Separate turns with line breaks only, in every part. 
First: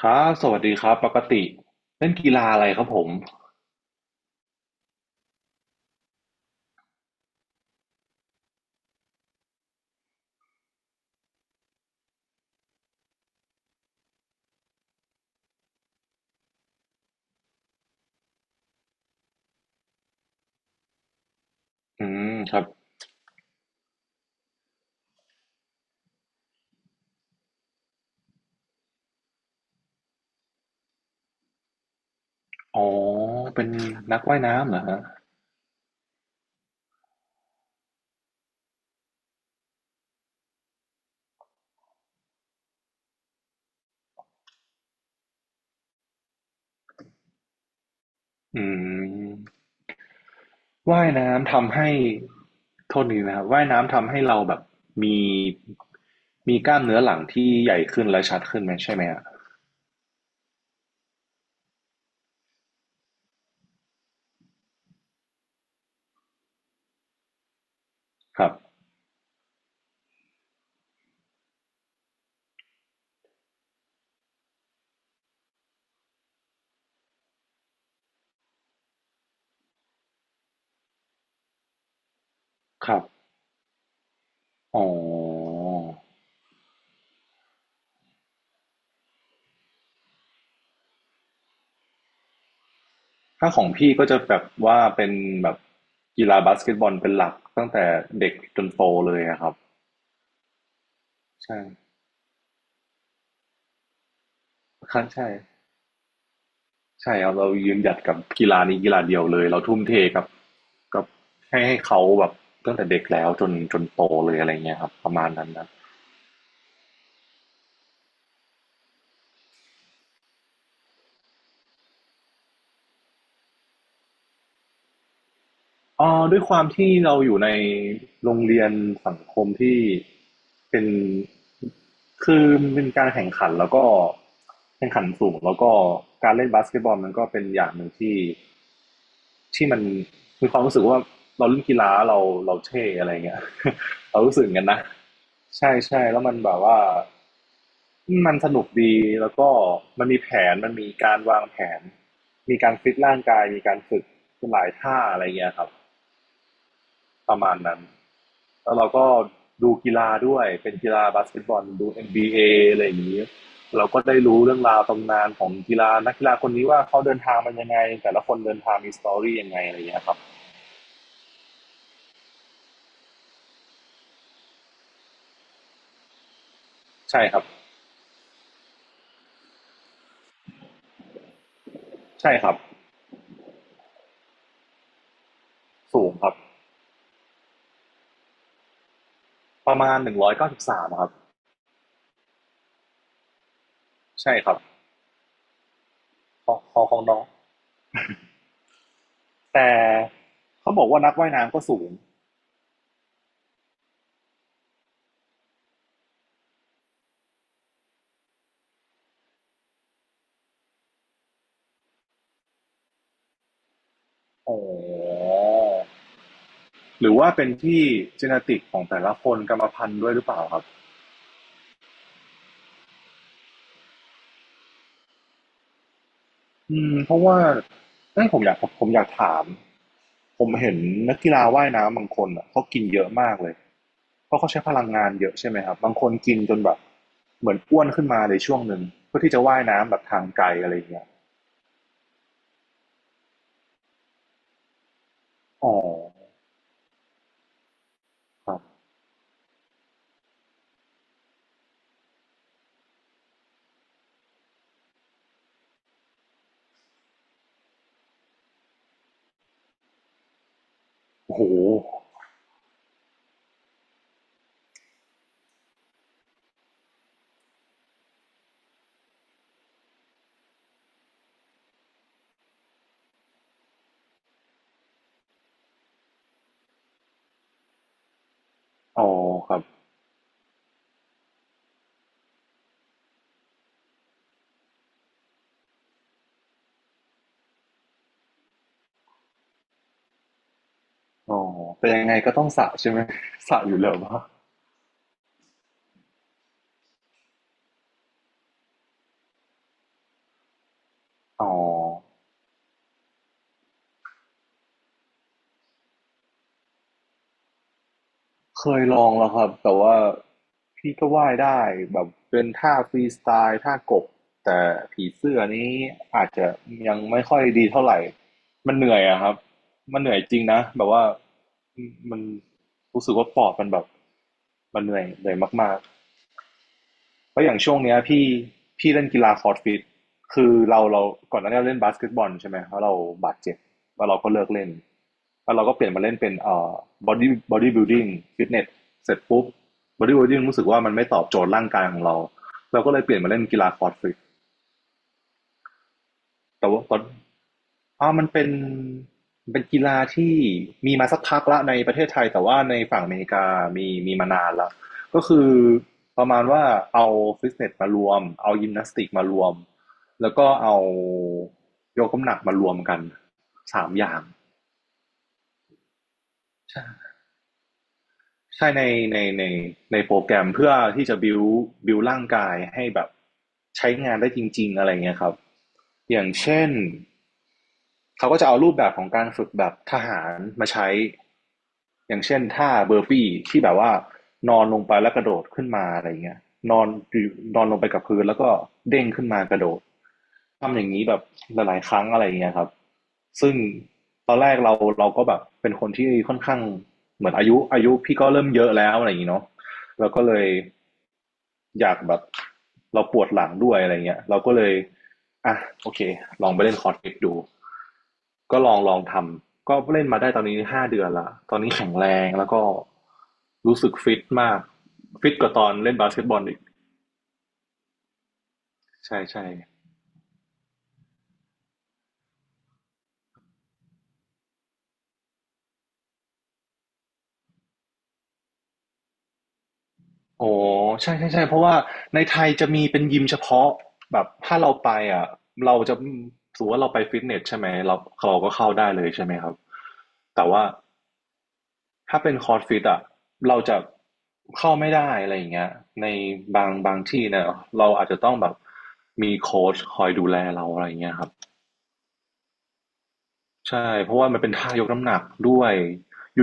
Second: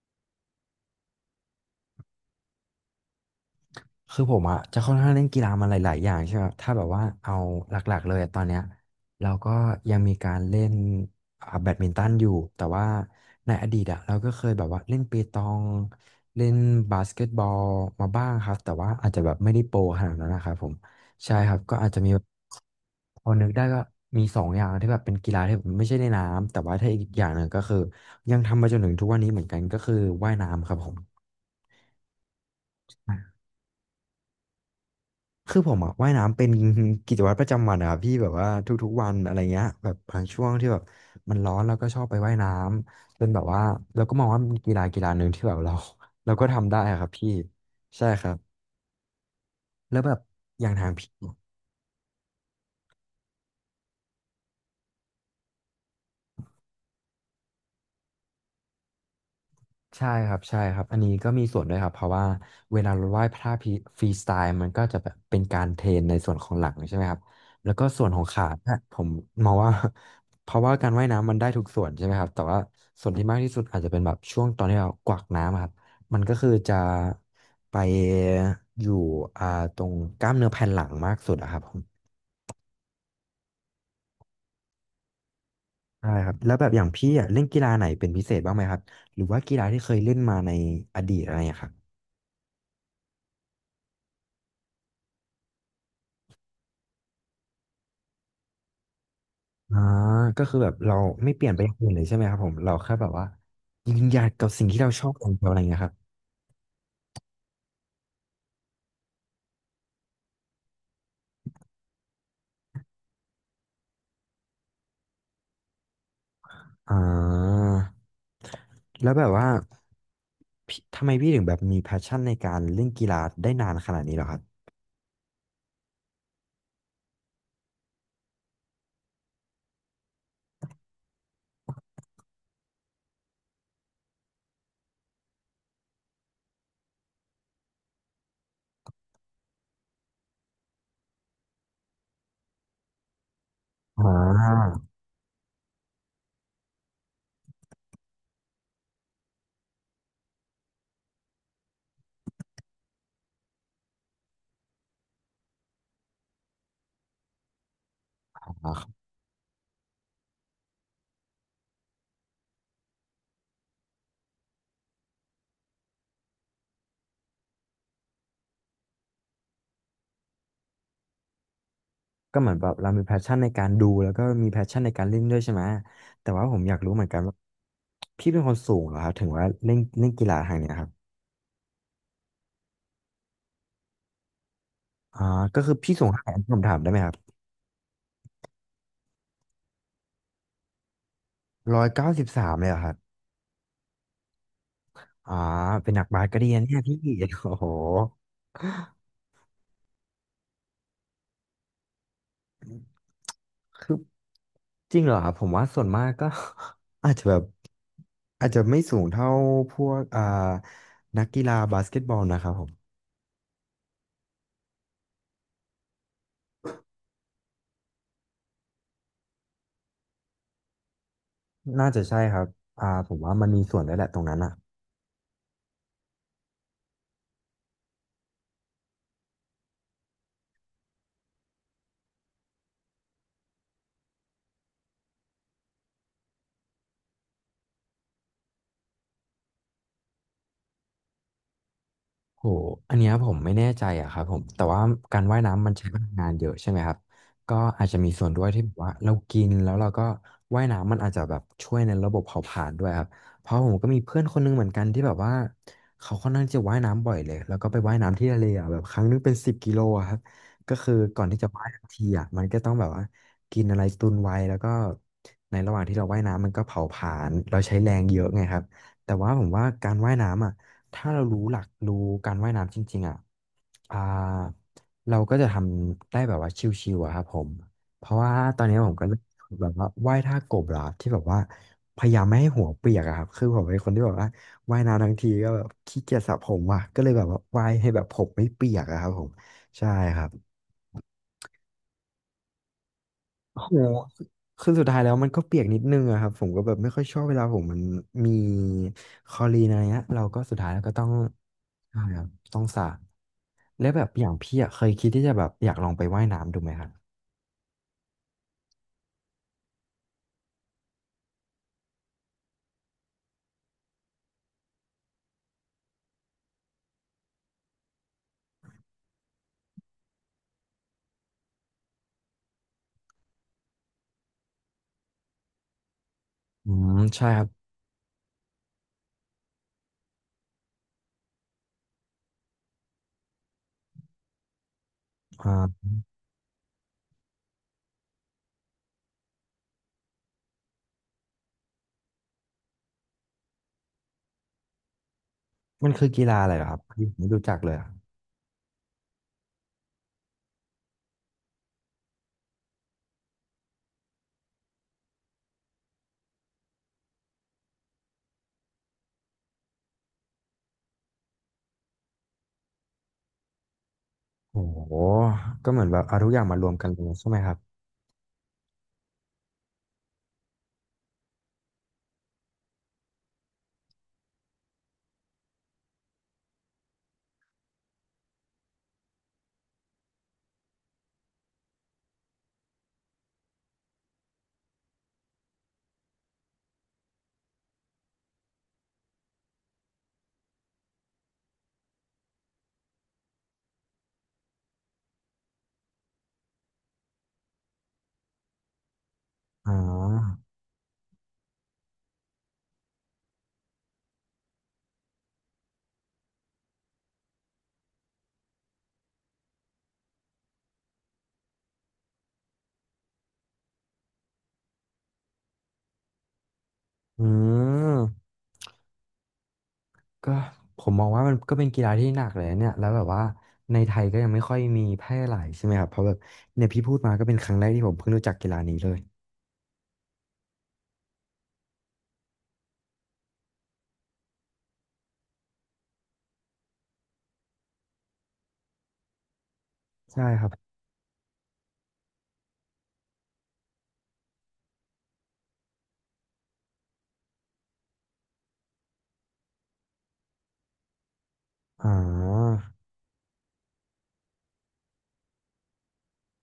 ครับสวัสดีครับปกติเล่นกีฬาอะไรครับผม
คือผมอะจะค่อนข้างเล่นกีฬามาหลายๆอย่างใช่ไหมครับถ้าแบบว่าเอาหลักๆ เลยอะตอนเนี้ยเราก็ยังมีการเล่นแบดมินตันอยู่แต่ว่าในอดีตอะเราก็เคยแบบว่าเล่นเปตองเล่นบาสเกตบอลมาบ้างครับแต่ว่าอาจจะแบบไม่ได้โปรขนาดนั้นนะครับผมใช่ครับก็อาจจะ
อื
มีแบบ
มครับ
พอนึกได้ก็มีสองอย่างที่แบบเป็นกีฬาที่แบบไม่ใช่ในน้ำแต่ว่าถ้าอีกอย่างหนึ่งก็คือยังทำมาจนถึงทุกวันนี้เหมือนกันก็คือว่ายน้ำครับผม
อ๋อเป็นนักว่ายน้ำเหรอฮะ
คือผมอะว่ายน้ำเป็น กิจวัตรประจำวันอะครับพี่แบบว่าทุกๆวันอะไรเงี้ยแบบบางช่วงที่แบบมันร้อนเราก็ชอบไปว่ายน้ำจนแบบว่าเราก็มองว่ามันกีฬากีฬาหนึ่งที่แบบเรา เราก็ทำได้อะครับพี่ใช่ครับ
อืม
แล้วแบบอย่างทาง
ว่า
พี่
ยน้ำทำให้โทษทีนะครับว่ายน้ำทำให้เราแบบมีมีกล้ามเนื้อหลังที่ใหญ่ขึ้นและชัดขึ้นไหมใช่ไหมอะ
ใช่ครับใช่ครับอันนี้ก็มีส่วนด้วยครับเพราะว่าเวลาเราไหว้พระพีฟรีสไตล์มันก็จะแบบเป็นการเทรนในส่วนของหลังใช่ไหมครับแล้วก็ส่วนของ
ค
ขา
รับ
เนี่ยผมมองว่า เพราะว่าการว่ายน้ำมันได้ทุกส่วนใช่ไหมครับแต่ว่าส่วนที่มากที่สุดอาจจะเป็นแบบช่วงตอนที่เรากวักน้ำอะครับมันก็คือจะไปอยู่อ่าตรงกล้ามเนื้อแผ่นหลังมากสุดอะครับผม
ครับอ๋อ
ใช่ครับแล้วแบบอย่างพี่อะเล่นกีฬาไหนเป็นพิเศษบ้างไหมครับหรือว่ากีฬาที่เคยเล่นมาในอดีตอะไรอย่างเงี้ยครับ
ถ้าของพี่ก็จะแบบว่าเป็นแบบกีฬาบาสเกตบอลเป็นหลักตั้งแต่เด็กจนโตเลยอะครับ
อ่าก็คือแบบเราไม่เปลี่ยน
ใช่
ไปอย่างอื่นเลยใช่ไหมครับผมเราแค่แบบว่ายืนหยัดกับสิ่งที่เรา
ครั
ช
บ
อบอ
ใช่
ย่างเดียวอะไรเงี้ยครับ
ใช่ครับเรายืนหยัดกับกีฬานี้กีฬาเดียวเลยเราทุ่มเทกับให้เขาแบบตั้งแต่เด็กแล้วจนโตเลยอะไรเงี้ยครับประมาณนั้นนะ
อ่าแล้วแบบว่าพี่ทำไมพี่ถึงแบบมีแพชชั่นในการเล่นกีฬาได้นานขนาดนี้เหรอครับ
เอ๋อด้วยความที่เราอยู่ในโรงเรียนสังคมที่เป็นคือมันเป็นการแข่งขันแล้วก็แข่งขันสูงแล้วก็การเล่นบาสเกตบอลมันก็เป็นอย่างหนึ่งที่ที่มันมีความรู้สึกว่าเราเล่นกีฬาเราเท่อะไรเงี้ย
อ่
เรารู้สึกอย่างนัน
า
นะใช่ใช่แล้วมันแบบว่า มันสนุกดีแล้วก็มันมีแผนมันมีการวางแผนมีการฟิตร่างกายมีการฝึกหลายท่าอะไรเงี้ยครับประมาณนั้นแล้วเราก็ดูกีฬาด้วยเป็นกีฬาบาสเกตบอลดูNBAอะไรอย่างนี้เราก็ได้รู้เรื่องราวตำนานของกีฬานักกีฬาคนนี้ว่าเขาเดินทางมันยังไงแต่ละคนเดินทางมีสตอรี่ยังไงอะไรเงี้ยครับ
ก็เหมือนแบบเรามีแพชชั่นในการดูแล้วก็มีแพชชั่นในการเล่นด้วยใช่ไหมแต่ว่าผมอยากรู้เหมือนกัน
ใช่
ว่า
ครับ
พี่เป็นคนสูงเหรอครับถึงว่าเล่นเล่นกีฬาทางเนี้ยครับ
ใช่ครับ
อ่าก็คือพี่
สู
สูง
ง
เท่า
ค
ไห
รั
ร่
บ
นผมถามได้ไหมครับ
ประมาณ193ครับ
193เลยเหรอครับ
ใช่ครับ
อ๋อเป็นนักบาสก็ดี
ข
นะ
ข
เนี่ย
องข
พี่
องน้อง
โอ้โห
แต่เขาบอกว่านักว่ายน้ำก็สูง
คือจริงเหรอครับผมว่าส่วนมากก็ อาจจะแบบอาจจะไม่สูงเท่าพวกนักกีฬาบาสเกตบอลนะครับผม
อ๋อหรือว่าเป็นที่ genetic ของแต่ละคนกรรมพันธุ์ด้วยหรือเปล่าครับ
น่าจะใช่ครับอ่าผมว่ามันมีส่วนด้วยแหละตรงนั้นอ่ะ
อืมเพราะว่าเอ้ยผมอยากถาม ผมเห็นนักกีฬาว่ายน้ำบางคนอ่ะเขากินเยอะมากเลยเพราะเขาใช้พลังงานเยอะใช่ไหมครับบางคนกินจนแบบเหมือนอ้วนขึ้นมาในช่วงหนึ่งเพื่อที่จะว่ายน้ำแบบทางไกลอะไรอย่างเงี้ย
โหอันเนี้ยผมไม่แน่ใจอะครับผมแต่ว่าการว่ายน้ำ
อ๋
มั
อ
นใช้พลังงานเยอะใช่ไหมครับ ก็อาจจะมีส่วนด้วย
ครั
ที่แบบ
บ
ว่าเรากินแล้วเราก็ว่ายน้ำมันอาจจะแบบช่วยในระบบเผาผลาญด้วยครับเพราะผมก็มีเพื่อนคนนึงเหมือนกันที่แบบว่าเขาค่อนข้างจะว่ายน้ำบ่อยเลยแล้วก็ไปว่ายน้ำที่ทะเลอะแบบครั้งนึงเป็น10 กิโลอะครับก็คือก่อน
โอ้
ที่
โห
จะว่ายทีอะมันก็ต้องแบบว่ากินอะไรตุนไว้แล้วก็ในระหว่างที่เราว่ายน้ำมันก็เผาผลาญเราใช้แรงเยอะไงครับ แต่ว่าผมว่าการว่ายน้ำอ่ะ ถ้าเรารู้หลักรู้การว่ายน้ำจริงๆอ่ะอ่าเราก็จะทำได้แบบว่าชิวๆอะครับผม เพราะว่าตอนนี้ผมก็
อ๋อ
เริ่ม
ค
ฝึก
รับ
แบบว่าว่ายท่ากบแล้วครับที่แบบว่าพยายามไม่ให้หัวเปียกอะครับ คือผมเป็นคนที่แบบว่าว่ายน้ำทั้งทีก็แบบขี้เกียจสระผมว่ะก็เลยแบบว่าว่ายให้แบบผมไม่เปียกอะครับผมใช่ครับ
อ๋อแต่ยังไงก็ต้องสระใช่ไหม สระ
โอ้
อ
โห
ยู่แล้วปะ
คือสุดท้ายแล้วมันก็เปียกนิดนึงอะครับผมก็แบบไม่ค่อยชอบเวลาผมมันมีคลอรีนอะไรเงี้ยเราก็สุดท้ายแล้วก็ต้อง
อ๋อ
ใช่ครับต้องสระ แล้วแบบอย่างพี่อะเคยคิดที่จะแบบอยากลองไปว่ายน้ำดูไหมครับ
เคยลองแล้วครับแต่ว่าพี่ก็ว่ายได้แบบเป็นท่าฟรีสไตล์ท่ากบแต่ผีเสื้อนี้อาจจะยังไม่ค่อยดีเท่าไหร่มันเหนื่อยอะครับมันเหนื่อยจริงนะแบบว่ามันรู้สึกว่าปอดมันแบบมันเหนื่อยมาก
อืมใช่ค
แล้
รั
ว
บ
อย่างช่วงเนี้ยพี่เล่นกีฬาคอร์ดฟิตคือเราก่อนหน้านี้เราเล่นบาสเกตบอลใช่ไหมเพราะเราบาดเจ็บแล้วเราก็เลิกเล่น
อ่
แล้วเราก็เป
า
ลี่ยนมาเล่นเป็นบอดี้บิลดิ้งฟิตเนสเสร็จปุ๊บบอดี้บิลดิ้งรู้สึกว่ามันไม่ตอบโจทย์ร่างกายของเราเราก็เลยเปลี่ยนมาเล่นกีฬาคอร์ดฟิต
มันคือกีฬาอะไรเหร
แต่
อครับ
ว่าตอน
พี่ผมไม่รู้จักเลยอะ
มันเป็นเป็นกีฬาที่มีมาสักพักแล้วในประเทศไทยแต่ว่าในฝั่งอเมริกามีมานานแล้วก็คือประมาณว่าเอาฟิตเนสมารวมเอายิมนาสติกมารวมแล้วก็เอายกน้ำหนักมารวมกันสามอย่าง
โอ้โหก็เหมือนแบบเอาทุกอย่างมารวม
ใช่
กันเลยใช่ไหมครับ
ใช่ในในในโปรแกรมเพื่อที่จะบิวร่างกายให้แบบใช้งานได้จริงๆอะไรเงี้ยครับอย่างเช่น เขาก็จะเอารูปแบบของการฝึกแบบทหารมาใช้อย่างเช่นท่าเบอร์ปี้ที่แบบว่านอนลงไปแล้วกระโดดขึ้นมาอะไรเงี้ยนอนนอนลงไปกับพื้นแล้วก็เด้งขึ้นมากระโดด ทำอย่างนี้แบบหลายๆครั้งอะไรเงี้ยครับซึ่งตอนแรกเราก็แบบเป็นคนที่ค่อนข้างเหมือนอายุพี่ก็เริ่มเยอะแล้วอะไรอย่างนี้เนาะ
อ๋อ
เราก็เลยอยากแบบเราปวดหลังด้วยอะไรเงี้ยเราก็เลยอ่ะโอเคลองไปเล่นคอร์สฟิตดู ก็ลองทำก็เล่นมาได้ตอนนี้5 เดือนละตอนนี้แข็งแรงแล้วก็รู้สึกฟิตมากฟิตกว่าตอนเล่นบาสเกตบอลอีก
อืม
ใช่ใช่
ก็ผมมองว่ามันก็เป็นกีฬาที่หนักเลยนะเนี่ยแล้วแบบว่าในไทยก็ยังไม่ค่อยมีแพร่หลายใช่ไหมครับเพราะแบบเนี่ยพี่พูดมาก็เป็นครั้งแรกที่ผมเพิ่งรู้จักกีฬานี้เลย
โอ้ใช่ใช่ใช่เพราะว่าในไทยจะมีเป็นยิมเฉพาะแบบถ้าเราไปอ่ะเราจะถือว่าเราไปฟิตเนสใช่ไหมเราเราก็เข้าได้เลยใช่ไหมครับ
ใช่ค
แต่
รั
ว่า
บ
ถ้าเป็นคอร์สฟิตอ่ะเราจะเข้าไม่ได้อะไรอย่างเงี้ยในบางที่เนี่ยเราอาจจะต้องแบบมีโค้ชคอยดูแลเราอะไรอย่างเงี้ยครับ
อ๋อ
ใช่เพราะว่ามันเป็นท่ายกน้ำหนักด้วย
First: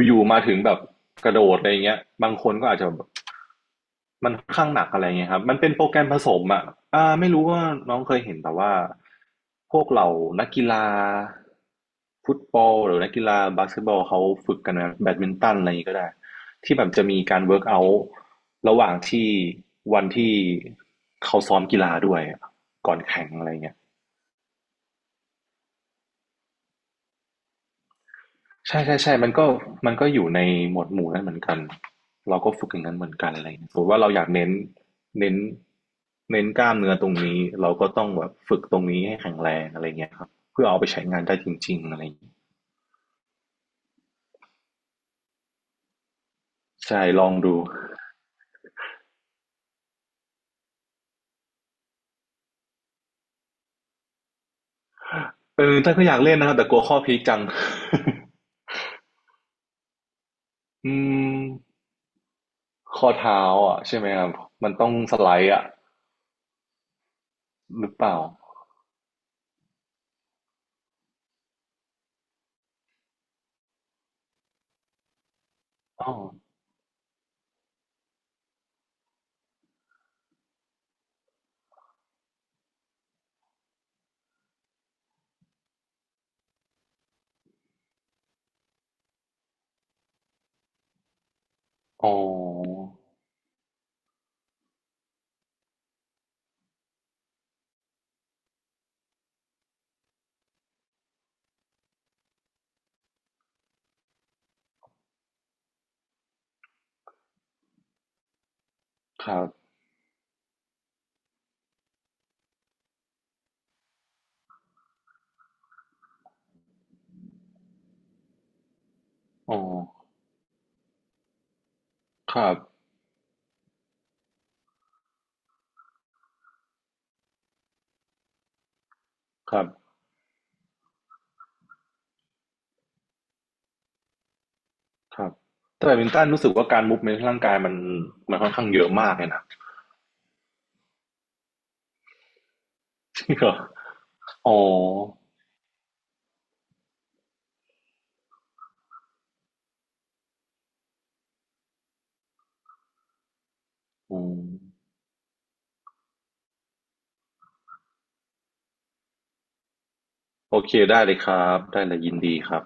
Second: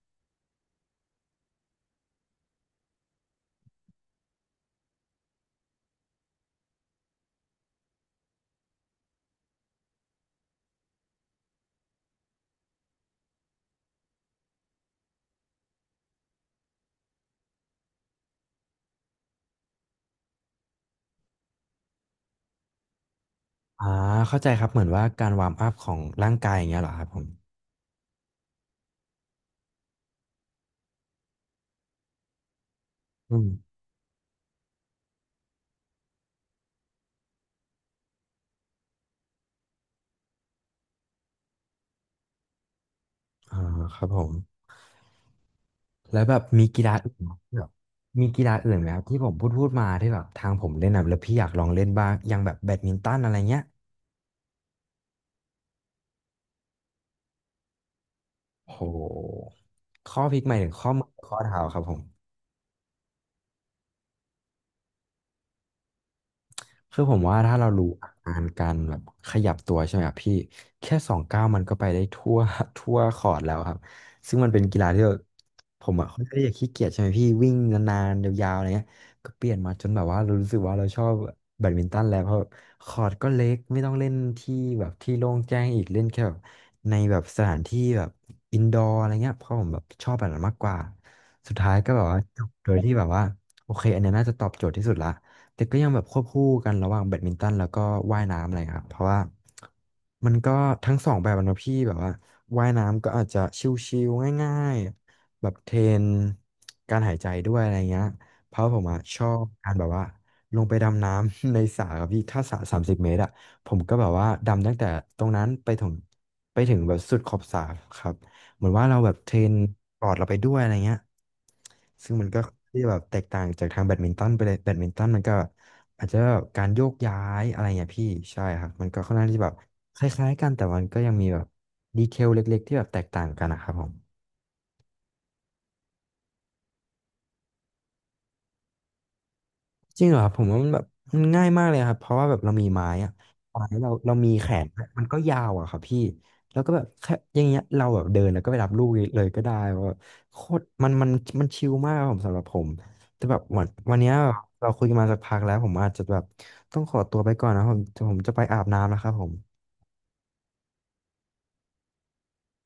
อยู่ๆมาถึงแบบกระโดดอะไรเงี้ยบางคนก็อาจจะแบบมันค่อนข้างหนักอะไรเงี้ยครับมันเป็นโปรแกรมผสมอ่ะไม่รู้ว่าน้องเคยเห็นแต่ว่าพวกเหล่านักกีฬาฟุตบอลหรือนักกีฬาบาสเกตบอลเขาฝึกกันนะแบดมินตันอะไรอย่างงี้ก็ได้ที่แบบจะมีการเวิร์กเอาท์ระหว่างที่วันที่เขาซ้อมกีฬาด้วยอะก่อนแข่งอะไรเงี้ย
อ่าเข้าใจครับเหมือนว่าการวาร์มอัพของร่างกายอย่างเงี้ยเหรอครับผม
ใช่ๆๆมันก็มันก็อยู่ในหมวดหมู่นั้นเหมือนกัน เราก็ฝึกอย่างนั้นเหมือนกัน
อื
อะ
ม
ไรอย่างเงี้ยสมมติว่าเราอยากเน้นเน้นกล้ามเนื้อตรงนี้เราก็ต้องแบบฝึกตรงนี้ให้แข็งแรงอะไร่เงี้ยครับเพื่อเอาไปใช้งานได้จริงๆอะไรอย่างเงี้ย
อ่าครับผม แล้วแบบมีกีฬา
ใช่
อื่น
ลอง
ที่
ดู
แบบมีกีฬาอื่นไหมครับที่ผมพูดมาที่แบบทางผมเล่นนะแล้วพี่อยากลองเล่นบ้างอย่างแบบแบดมินตันอะไรเงี้ย
เออแต่ก็อยากเล่นนะครับแต่กลัวข้อพลิจัง
โหข้อพลิกหมายถึง ข้อ
อื
มือข้
ม
อเท้าครับผม
ข้อเท้าอะใช่ไหมครับมันต้องสไลด์อะ
คือผมว่าถ้าเรา
ห
รู้
รือเปล่า
อาการการแบบขยับตัวใช่ไหมครับพี่แค่สองก้าวมันก็ไปได้ทั่ว ทั่วคอร์ตแล้วครับซึ่งมันเป็นกีฬาที่แบบผม
อ๋อ
อะค่อนข้างที่จะขี้เกียจใช่ไหมพี่วิ่งนานๆยาวๆอะไรเงี้ยก็เปลี่ยนมาจนแบบว่าเรารู้สึกว่าเราชอบแบดมินตันแล้วเพราะแบบคอร์ตก็เล็กไม่ต้องเล่นที่แบบที่โล่งแจ้งอีกเล่นแค่แบบในแบบสถานที่แบบอินดอร์อะไรเงี้ยเพราะผมแบบชอบแบบนั้นมากกว่าสุดท้ายก็แบ
อ๋
บว่าจบโดย
อ
ที่แบบว่าโอเคอันเนี้ยน่าจะตอบโจทย์ที่สุดละ แต่ก็ยังแบบควบคู่กันระหว่างแบดมินตันแล้วก็ว่ายน้ำอะไรครับเพราะว่ามันก็ทั้งสองแบบอะเนอะพี่แบบว่าว่ายน้ำก็อาจจะชิวๆง่ายๆแบบเทรนการหายใจด้วยอะไรเงี้ยเพราะผมอะชอ
ครั
บ
บ
การแบบว่าลงไปดำน้ำ ในสระครับพี่ถ้าสระ30 เมตรอะผมก็แบบว่าดำตั้งแต่ตรงนั้นไปถึงไปถึงแบบสุดขอบสระครับ เหมือนว่าเราแบบเทรน
อ๋อ
ปอดเราไปด้วยอะไรเงี้ยซึ่งมัน
ค
ก็
รับ
ที่แบบแตกต่างจากทางแบดมินตันไปเลยแบดมินตันมันก็อาจจะแบบการโยกย้ายอะไรเงี้ยพี่ใช่ครับมันก็ค่อนข้างที่แบบ
ครับ
คล้ายๆกันแต่มันก็ยังมีแบบดีเทลเล็กๆที่แบบแตกต่างกันนะครับผม
ครับแต่แบดมินตันรู้สึกว่าการมูฟเมนต์ร่างกายมันค่อนข้างเยอะมากเลยนะ
จริงเหรอครับผมว่ามันแบบมันง่ายมากเลยครับเพราะว่าแบบเรามีไม้อะ
จริงเหรอ
ไม้เรามีแข
อ๋อ
นมันก็ยาวอะครับพี่แล้วก็แบบแค่อย่างเงี้ยเราแบบเดินแล้วก็ไปรับลูกเลยก็ได้ว่าโคตรมันมันชิลมากครับผมสำหรับผมแต่แบบวันเนี้ย
อืม
เราคุยกันมาสักพักแล้วผมอาจจะแบบต้องขอตัวไปก่อนนะครับผมผมจะไปอาบน้ำแล้วครับผม
โอเคได้เลยครับ ได้เลยยินดีครับ